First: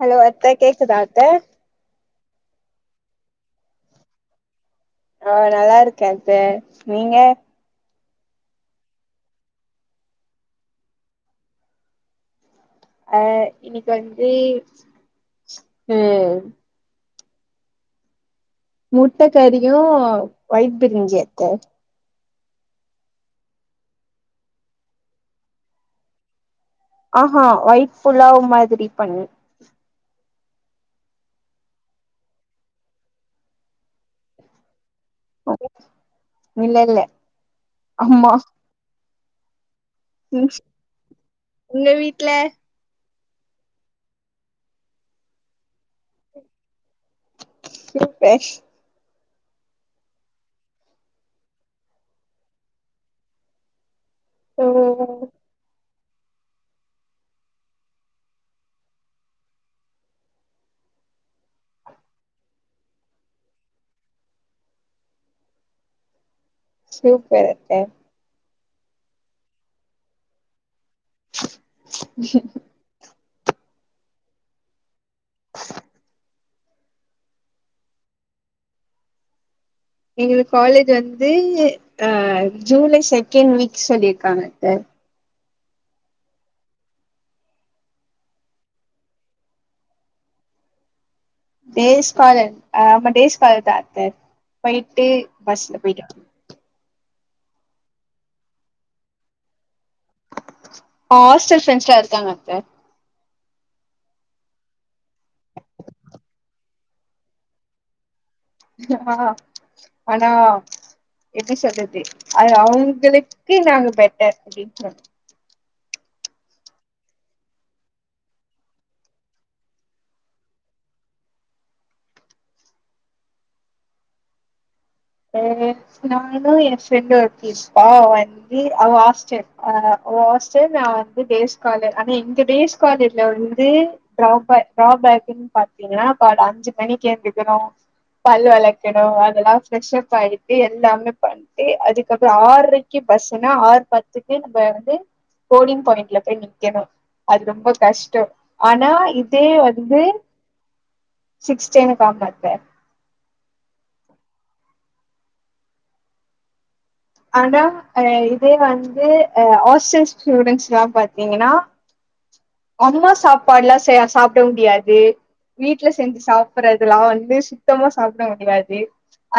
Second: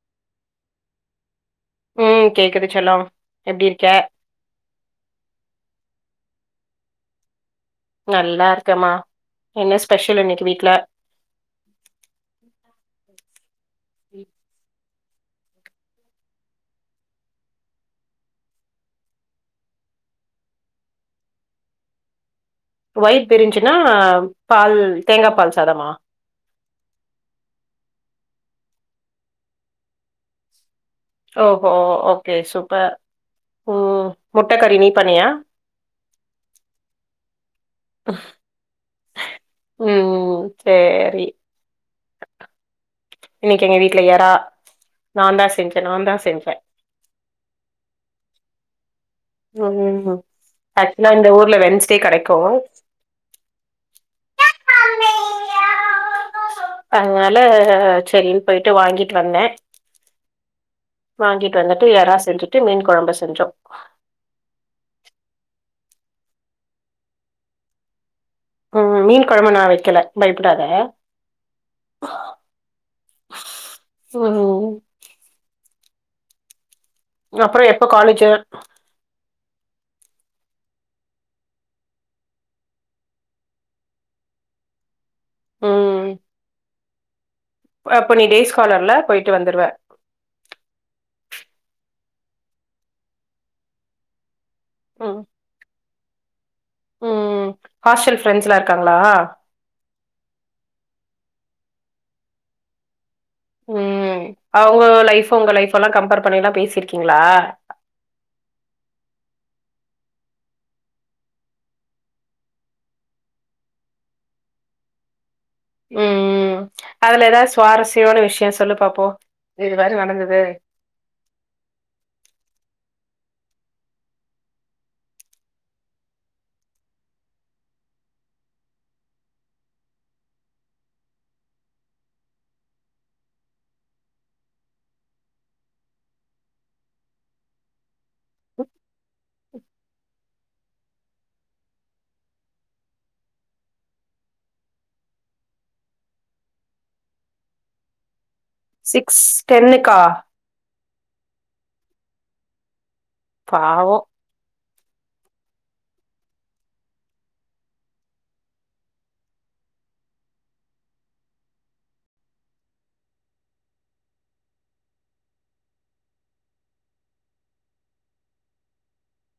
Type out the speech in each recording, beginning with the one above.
Hello அத்த கேக்குதா அத்த ம் கேக்குது செல்லொ எப்டி இருக்க ஆ நல்லா இருக்கே அத்த நீங்க நல்லா இருக்கமா என்ன ஸ்பெஷல் இன்னைக்கி வீட்ல ஆ இன்னைக்கி வந்து ம் முட்ட கறியு ஓயிட் பிரிஞ்சி அத்த ஒயிட் பிரிஞ்சுன்னா பால் தேங்கா பால் சாதமா ஆஹ ஒயிட் புலாவ் மாரி பண்ணி ஓஹோ ஓகே சூப்பர் ம் முட்ட கறி நீ பண்ணியா இல்ல இல்ல அம்மா ம் ம் ம் சேரி உங்க வீட்ல இன்னைக்கி எங்க வீட்ல எறா நா தா செஞ்ச நா தா செஞ்ச டூத்பேஷ் ஆமா ஆமா ஆக்சுவலா இந்த ஊர்ல வென்ஸ்டே கெடைக்கு ஓ அதனால செரின்னு போய்ட்டு வாங்கிட்டு வந்த வாங்கிட்டு வந்துட்டு எறா செஞ்சுட்டு மீன் குழம்பு செஞ்ஜோ சூப்பரு அக்கா ம் மீன் குழம்பு நா வைக்கல பயப்டாத ம் அப்றோ எப்ப காலேஜு எங்ளுக்கு காலேஜூ வந்து அ ஜூலை செகண்ட் வீக் சொல்லிருக்காங்க அத்த ம் அப்ப நீ டேஸ் காலர்ல போய்ட்டு வந்துருவ டேஸ் காலர் ஆமா டேஸ் காலர் தா அத்த போய்ட்டு ம் பஸ்ல போய்ட்டு ம் ஹாஸ்டல் ஃப்ரெண்ட்ஸ்ல்லா இருக்காங்ளா ஆ ஹாஸ்டல்ஃப்ரெண்ட்ஸ்ல இருக்காங்க அத்த ம் அவுங்க லைஃபு உங்க லைஃபு எல்லா கம்பேர் பண்ணில்லா பேசிருக்கீங்ளா ஆ ஆனா எப்டி சொல்றது அது அவுங்களுக்கு நாங்க பெட்டர் அப்டின்னு சொல் ம் அதுல எதாவது சுவாரஸ்யமான விஷ்யோ சொல்லு பாப்போ இது மாரி நடந்துது ஏ நானு எ ஃப்ரெண்ட் ஒருத்தி இருப்பா அவ அவ ஹாஸ்டல் அ ஹாஸ்டல் நா வந்து டேஸ் காலர் ஆனா எங்க டேஸ் காலேஜ்ல வந்து ட்ராபேக் ட்ராபேக்ன்னு பாத்திங்ன்னா கால்ல அஞ்சு மணிக்கு ஏந்திக்கனு பல் வெளக்கணு அதெல்லா ஃப்ரெஷ்ப் ஆகிட்டு எல்லாமே பண் சிட்டு அதுக்கப்றோ ஆர்ரைக்கு பஸ்ஸுன்னா ஆறு பத்துக்கு நம்ம வந்து போடிங் பாய்ன்ட்ல போய் நிக்கணு அது ரொம்ப கஷ்டோ ஆனா சிக்ஸ் இதே டென்னுக்கா வந்து சிக்ஸ்டேன்னுு கா மாத்த பாவோ ஆனா இதே வந்து ஹாஸ்டல் ஸ்டூடென்ட்ஸ்ல்லா பாத்திங்ன்னா அம்மா சாப்பாட்ல்லா செய் சாப்ட முடியாது வீட்ல செஞ்சு சாப்புட்றதுல்லா வந்து சுத்தமா சாப்ட முடியாது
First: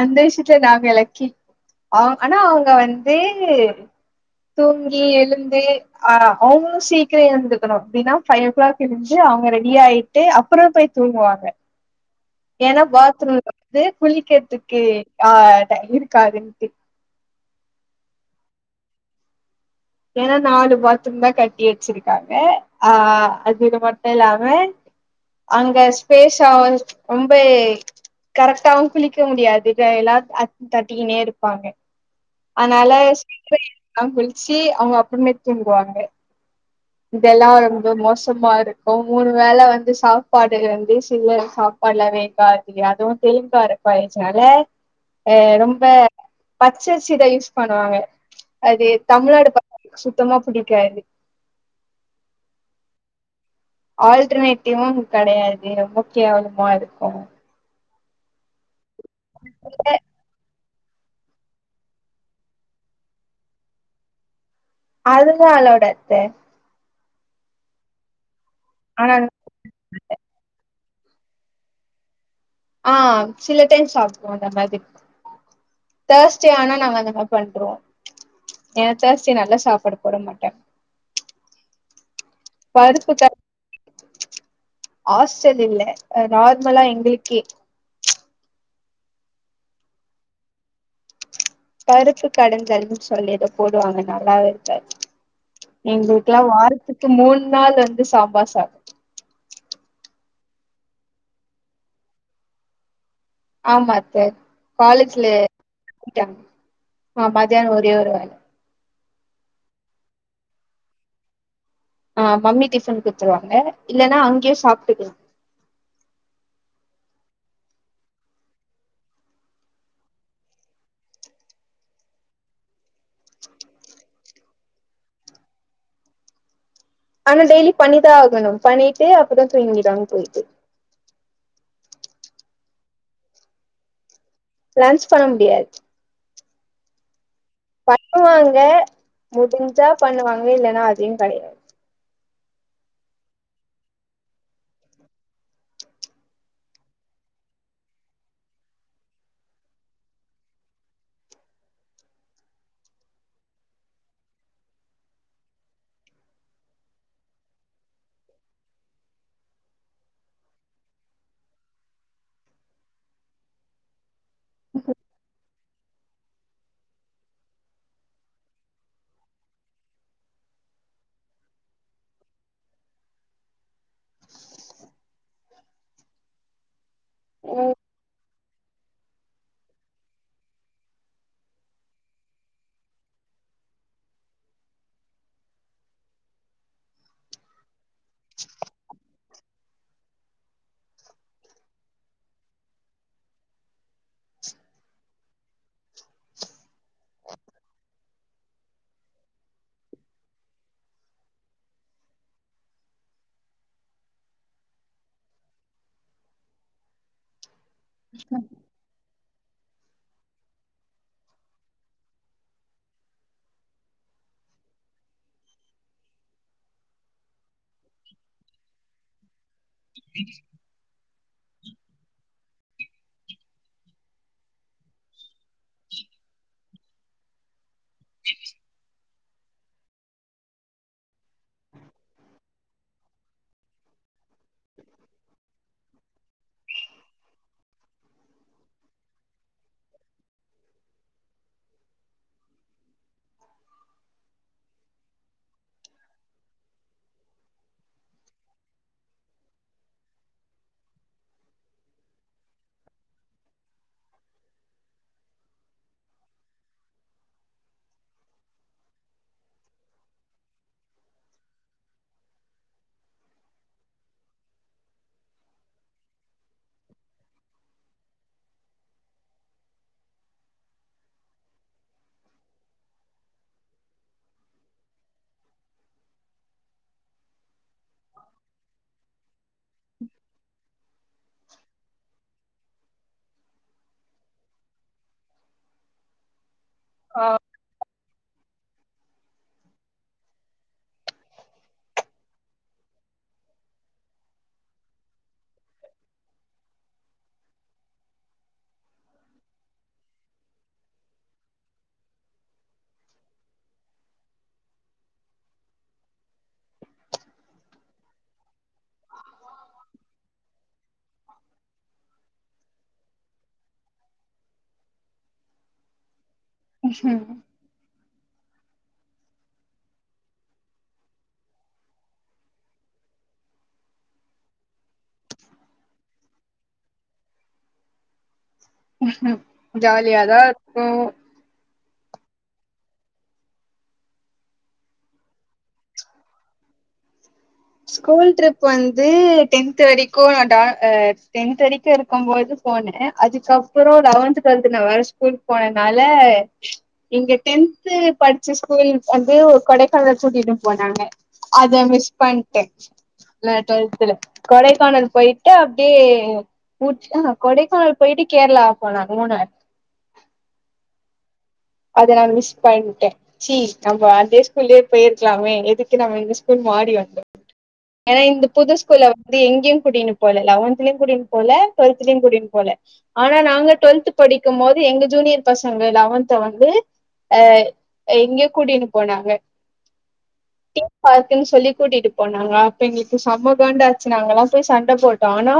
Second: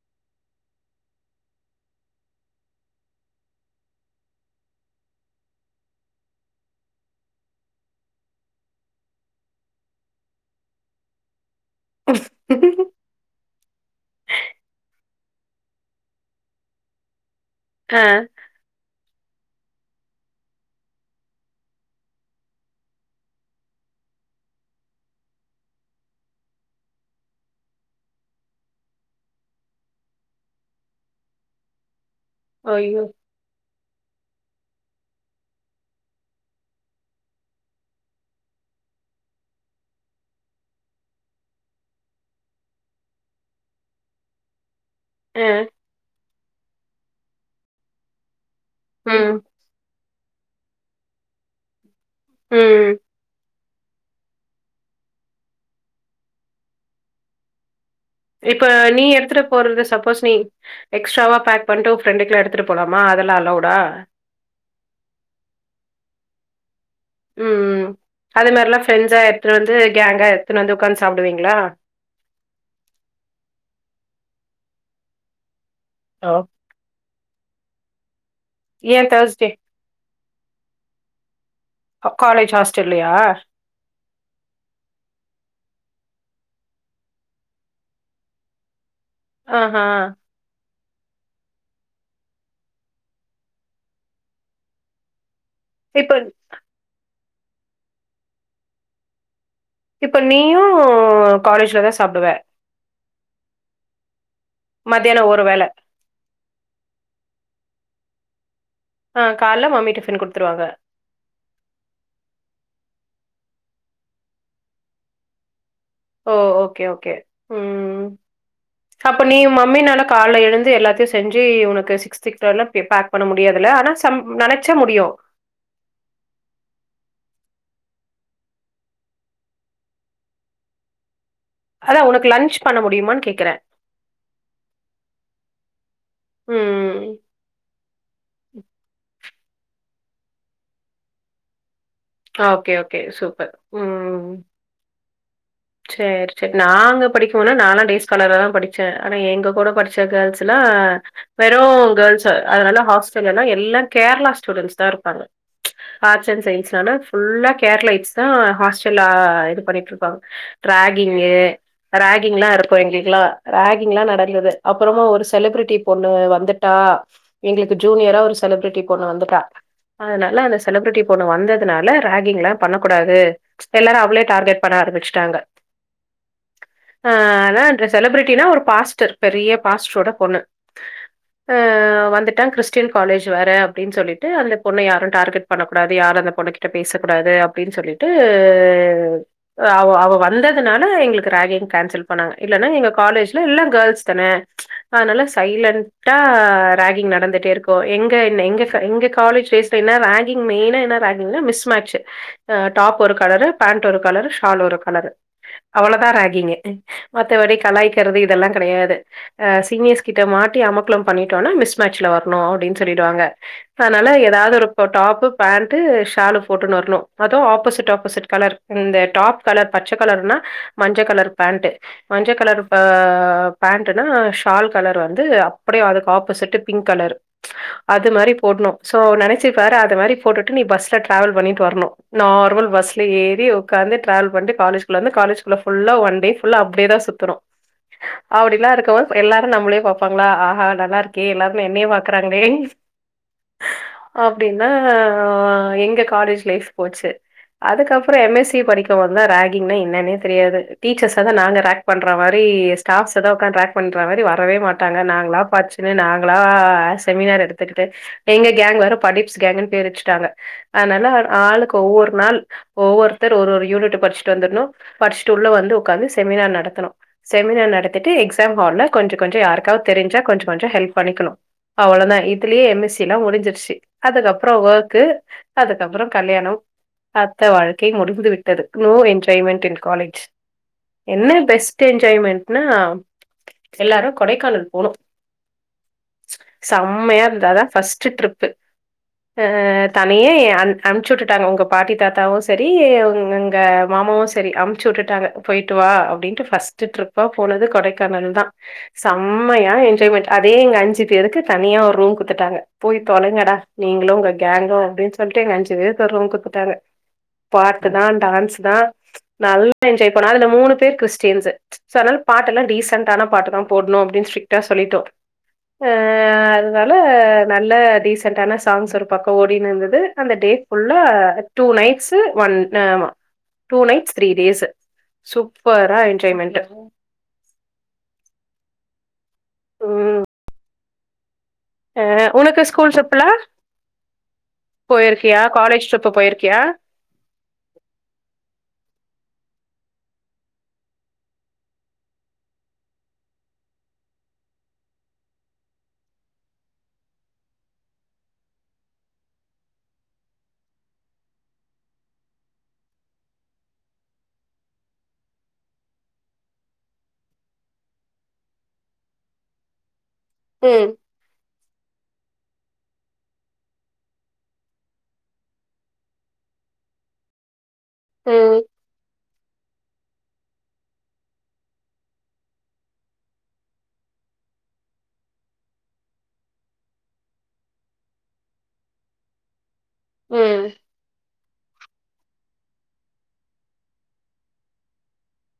அந்த விஷயத்ல நாங்க லக்கி அவு ஆனா அவுங்க வந்து தூங்கி எழுந்து அ அவுங்களு சீக்கரோ எழுந்திருக்கணு எப்டின்னா ஃபைவ் ஓ கிளாக் எழுஞ்ஜி அவுங்க ரெடி ஆயிட்டு அப்ரோ போய் தூங்குவாங்க ஏனா பாத்ரூம்ல வந்து குளிக்கற்துக்கு ஆ டை இருக்காதுன்ட்டு அ ஏனா நாலு பாத்ரூம்தா கட்டி வச்சிருக்காங்க ஆ அதுக மட்டு இல்லாம அங்க ஸ்பேஸ்ஸா ரொம்ப கரெக்டாவு குளிக்க முடியாது இத எல்லா அ தட்டிகினே இருப்பாங்க அதனால ஐயோ சீக்ரோ எழுந்து தா குளிச்சு அவுங்க அப்ரமேட் தூங்குவாங்க இதெல்லா ரொம்ப மோசமா இருக்கு மூணு வேல வந்து சாப்பாடு வந்து சீக்கரோ சாப் பாட்லா வேகாது அதுவு [unintelligible] அ ஆ ரொம்ப பச்சரிசி தா யூஸ் பண்ணுவாங்க அது ம் தமிழ்நாடு பசங்ளுக்கு சுத்தமா புடிக்காது ம் ஆல்டர்னேட்டிவு அங் கடையாது ரொம்ப கேவலமா இருக்கு இப்ப நீ எடுத்துட்டு போறது சப்போஸ் நீ எக்ஸ்ட்ராவா பேக் பண்ட்டு ஒ ஃப்ரெண்டுக்குல்லா எடுத்துட்டு போலாம அதலா அலௌடா அதுலா அலௌவுடு அத்த ம் அது மாரிலா ஆனா ஃப்ரெண்ட்ஸா எடுத்துனு வந்து கேங்கா எடுத்துன்னு வந்து ஒக்காந்து சாப்டுவீங்களா ஆ சில டைம் சாப்டுவோ அந்த மாதிரி ஆ. தேர்ஸ்டே ஆனா நாங்க அந்த மாரி பண்றுவோ ஏ தேர்ஸ்டே நல்லா சாப்பாடு போட மாட் அ காலேஜ் ஹாஸ்டல்லயா? பருப்பு த ஹாஸ்ட்டல் இல்ல அ நார்மலா எங்களுக்கே ஆஹா பருப்பு கடைஞ்சல்ன்னு சொல்லி எதோ போடுவாங்க நல்லாவே இருக்காது இப்ப எங்களுக்குல்லா வாரத்துக்கு மூண் நாள் வந்து சாம்பார் சா இப்ப நீயு‌ காலேஜ்லதா சாப்டுவ ஆமா அத்த காலேஜ்ல மத்தியானம் ஒரு வேள. [inaudible] ட்டாங்க ஆ மதியானோ ஒரே ஒரு வேல ஆ கால்ல மம்மி டிஃபன் குடுத்துருவாங்க ஆ மம்மி டிஃபன் குத்துருவாங்க இல்லனா அங்கயே சாப்ட்டுக்லா ஓ ஓகே ஓகே ம் அப்ப நீ ஒ மம்மினால கால்ல எழுந்து எல்லாத்தையு செஞ்சு உனக்கு சிக்றோளா பே பேக் பண்ண முடியாதுல ஆனா சம் நனச்சா முடியு ஆனா டெய்லி பண்ணிதா ஆகணு பண்ணிட்டு அப்புறோ தூங்கிடுவாங் போயிட்டு அதா உனக்கு லன்ச் பண்ண முடியுமான் கேக்கற லன்ச் பண்ண முடியாது ம் ம் பண்ணுவாங்க முடிஞ்சா பண்ணுவாங்க இல்லனா அதையு கடையாது ஓகே ஓகே சூப்பர் ம் சேரி சேரி நாங்க படிக்கும் போதுலா நானாலா டேஸ்காலரா தா படிச்சே ஆனா எங்க கூட படிச்ச கேள்ஸ் எல்லா வெறு கேள்ஸு அதனால ஹாஸ்டல் எல்லா எல்லா கேரளா ஸ்டூடென்ட்ஸ் தா இருப்பாங்க ஆர்ட்ஸ் அண்ட் சயின்ஸ்ல்லா ஃபுல்லா கேரளைட்ஸ் தா ஹாஸ்டல்லா இது பண்ணிட்ருப்பாங் ராகிங்கு ராகிங்ல்லா இருக்கு எங்களுக்குல்லா ராகிங்ல்லா நடந்துது அப்புறமா ஒரு செலபிரிட்டி பொண்ணு வந்துட்டா எங்களுக்கு ஜூனியரா ஒரு செலிபிரிட்டி பொண்ணு வந்துட்டா அதுனால அந்த செலிபிரிட்டி பொண்ணு வந்ததுனால ராகிங் எல்லாம் பண்ணக்கூடாது எல்லாரு அவ்ளே டார்கெட் பண்ண ஆரம்பிச்சுட்டாங்க ஆ ஆனா ஓ அந்த செலிப்ரிட்டினா ஒரு பாஸ்டர் பெரிய பாஸ்டரோட பொண்ணு ஆ வந்துட்டான் கிறிஸ்டியன் காலேஜ் வேர அப்டின்னு சொல்லிட்டு அந்த பொண்ண யாரு டார்கெட் பண்ணக்கூடாது யாரு அந்த பொண்ண கிட்ட பேசக்கூடாது அப்டின்னு சொல்லிட்டு ஆ ஆவோ ஆவோ இப்ப வந்ததுனால எங்களுக்கு ராகிங் கேன்சல் பண்ணாங்க இல்லேன்னா எங்க காலேஜ்ல எல்லா கேர்ள்ஸ் தானே அதுனால சைலன்ட்டா ராகிங் நடந்துட்டே இருக்கு எங்க என் எங்க எங்க காலேஜ் டேஸ் ப்ப என்ன ரேங்கி மெயினா என்ன ராகிங்னா மிஸ் மேச்சு அ டாப் ஒரு கலரு பேண்ட் ஒரு கலரு ஷால் ஒரு கலரு அவ்ளோ தா ராகிங்கு மத்தபடி கலாய்க்கிறது இதெல்லா கெடையாது ஆ சிங்கிர்ஸ் கிட்ட மாட்டி அமக்கலோ பண்ணிட்டோன்னா மிஸ் மேட்சல வர்ணு அப்டின்னு சொல்லிடுவாங்க அதுனால எதாவது ஒரு டாப்பு பேண்ட்டு ஷாலு போட்டுன்னு வரணு அதுவு ஆப்போசிட் ஆப்போசிட் கலர் இந்த டாப் கலர் பச்ச கலருனா மஞ்ச கலர் பேண்ட்டு மஞ்ச கலர் ப பேண்ட்டுனா ஷால் கலர் வந்து அப்புடியே அதுக்கு ஆப்போசிட்டு பிங்க் கலர் அது மாரி போட்ணு சோ நெனச்சுப்பாரு அது மாரி போட்டுட்டு நீ பஸ்ல ட்ராவல் பண்ணிட்டு வர்ணு நார்மல் பஸ்ல ஏறி உக்காந்துட் ட்ராவல் பண்ட்டு காலேஜ் குள்ள இருந்து காலேஜ் குள்ள ஃபுல்லா ஒன் ஒன் டே ஃபுல்லா அப்டியே தா சுத்தனு அப்டிலா இருக்கம்போது எல்லாரு நம்மளே பாப்பாங்களா ஆ ஹா நல்லா இருக்கே எல்லாருமே என்னையே பாக்குறாங்களே அப்டின்னா வ எங்க காலேஜ் லைஃப் போச்சு அதுக்கப்பறோ எம் எஸ் சி படிக்க துவந்துதா ராகிங்னா என்னனே தெரியாது டீச்சர்ஸ்ஸ வந்து நாங்க ரேக் பண்ற மாரி ஸ்டாப்ஸ்சதா உக்கான்ட் ரேக் பண்ற மாரி வரவே மாட்டாங்க நாங்களா படுச்சுகின்னு நாங்களா செமினார் எடுத்துக்கிட்டு எங்க கேங் வேற படிப்ஸ் கேங்க்ன்னு பேர் வச்சுட்டாங்க அதுனால ஆளுக்கு ஒவ்வொரு நாள் ஒவ்வொருத்தர் ஒரு ஒரு யூனிட்டு படிச்சுட்டு வந்துர்னு படிச்சுட்டு உள்ள வந்து உக்காந்து செமினார் நடத்தணு செமினார் நடத்திட்டு எக்ஸாம் ஹால்ல கொஞ்ச கொஞ்சோ யாருக்காவது தெரிஞ்சா கொஞ்சோ கொஞ்சோ ஹெல்ப் பண்ணிக்கணு அவ்ளோவுதா இதுலயே எம் எஸ் சி எல்லா முடிஞ்சிருச்சு அதுக்கப்பறோ வொர்க்கு அதுக்கப்பறோ கல்யாணோ அத்த வாழ்க்கையையும் முடிந்து விட் டது நோ என்ஜாய்மென்ட் இன் காலேஜ் என்ன பெஸ்ட் என்ஜாய்மெண்ட் டுனா எல்லாரு கொடைக்கானல் போனோ செம்மையா ஆ இருந்தது அதா ஃபஸ்ட்டு ட்ரிப்பு அ தனியே எ அம் அம்ப்பிச்சு விட்டுட்டாங்க உங்க பாட்டி தாத்தாவு செரி உங் உங்க மாமாவும் செரி அமுச்சு விட்டுட்டாங்க பொயிட்டு வா அப்டின்ட்டு ஃபர்ஸ்ட்டு ட்ரிப்பா போனது கொடைக்கானல் தா செம்மையா என்ஜாய்மெண்ட் அதே இங்க அஞ்சு பேருக்கு தனியா ஒரு ரூம் குடுத்துட்டாங்க போய் தொலைங்கடா நீங்களு உங்க கேங்கும் அப்டின்னு சொல்ட்டு எங்க அஞ்சு பேர்க்கு ஒரு ரூம் குடுத்துட்டாங்க பாட்டு தா டான்ஸ் தா நல்லா என்ஜாய் பண்ணோ அதுல மூணு பேர் கிறிஸ்டின்ஸ்ஸு சோ அதுனால பாட்டெல்லா டீசண்ட்டான பாட்டு தா போட்ணு அப்டின்னு ஸ்டரிக்டா சொல்லிட்டோ அ அது னால ம் நல்ல டீசன்டான சாங்ஸ் ஒரு பக்கோ ஓடிட்னுருந்தது அந்த டே ஃபுல்லா டூ நைட்ஸ் ஒன் னமோ டூ நைட்ஸ் த்ரீ டேஸு சூப்பரா என்ஜாய்மெண்ட்டு ஜாலியாதா இருக்கு அ உனக்கு ஸ்கூல் ட்ரிப்லா போயிருக்கியா காலேஜ் ட்ரிப்பு போயிருக்கியா ஸ்கூல் ட்ரிப் வந்து டென்த் வரைக்கு நா டா அ டென்த் வரைக்கு இருக்கும் போது போனே அதுக்கு அப்பறோ லெவன்த் டுவெல்த்து நா வேற ஸ்கூல்க்கு போனதுனால எங்க டென்து படுச்ச ஸ்கூல் வந்து கொடைக்கானல் கூட்டிட்டு போனாங்க அத மிஸ் பண்ட்டே இல்ல டுவெல்த்ல கொடைக்கானல் பொயிட்டு அப்டியே ஊட் அ ஆ கொடைக்கானல் போயிட்டு கேரளா போனாங்க மூணாற் ம் அத நா மிஸ் பண்ட்டே சீ நம்ம அதே ஸ்கூல்லயே போயிருக்லாமே எதுக்கு நம்ம இந்த ஸ்கூல் மாரி வந்தொ ஏன்னா இந்த ம் புது ஸ்கூல்ல வந்து எங்கயு கூட்டின்னு போல லவன்தலய் கூட்டின்னு போல டுவெல்த்லயு கூடின்னு போல ஆனா நாங்க டொவெல்த் படிக்கும் போது எங்க ஜூனியர் பசங்க லவன்த் த்த வந்து அ எங்க கூட்டினு போனாங்க ம் தீம் பார்க் ன்னு சொல்லி கூட்டிட்டு போனாங்க அப்ப எங்ளுக்கு செம்ம காண்டாச்சு நாங்கல்லா போய் சண்ட போட்டோ ஆனா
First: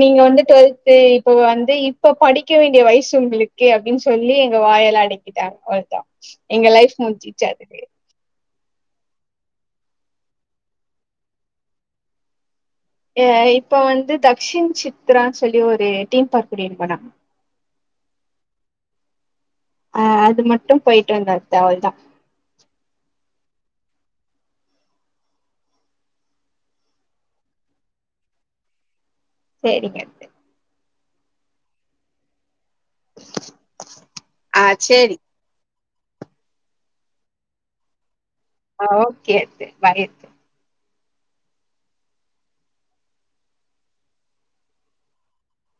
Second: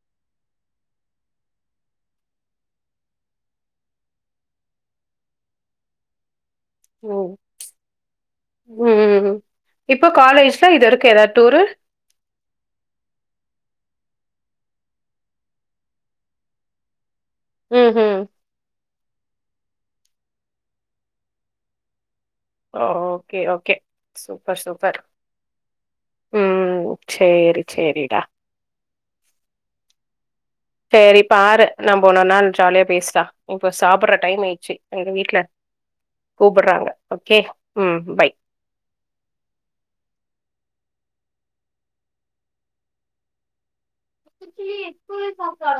நீங்க வந்து டொல்த்து இப்ப வந்து இப்ப படிக்க வேண்டிய வயசு உங்ளுக்கு அப்டின்னு சொல்லி எங்க வாயல்லா அடக்கிட்டாங்க ஒருத்த எங்க லைஃப் முட்ச்சுச்சு அதுவே ம் ம் ம் ம் இப்போ காலேஜ்ல இது வரக்கு எதாது டூரு அ இப்ப வந்து தக் ஷின் சித்ரான் சொல்லி ஒரு டீம் பார்க் கூட்டின் போனா ம் ம் அ அது மட்டு பொயிட்டு வந்தாது அவள தா ஓ ஓகே ஓகே சூப்பர் சூப்பர் ம் சேரி சேரிடா சேரிங்கத்த சேரி பாரு நம்போ இன்னொர் நாள் ஜாலியா பேஸ்லா இப்ப சாப்புட்ற டைம் ஆ ஆய்ர்ச்சு எங்க சேரி வீட்ல கூப்புட்றாங்க ஓகே ம் பய் ஆ ஓகே அத்தெ பாய் அத்த புச்ச எஸள் சக்கல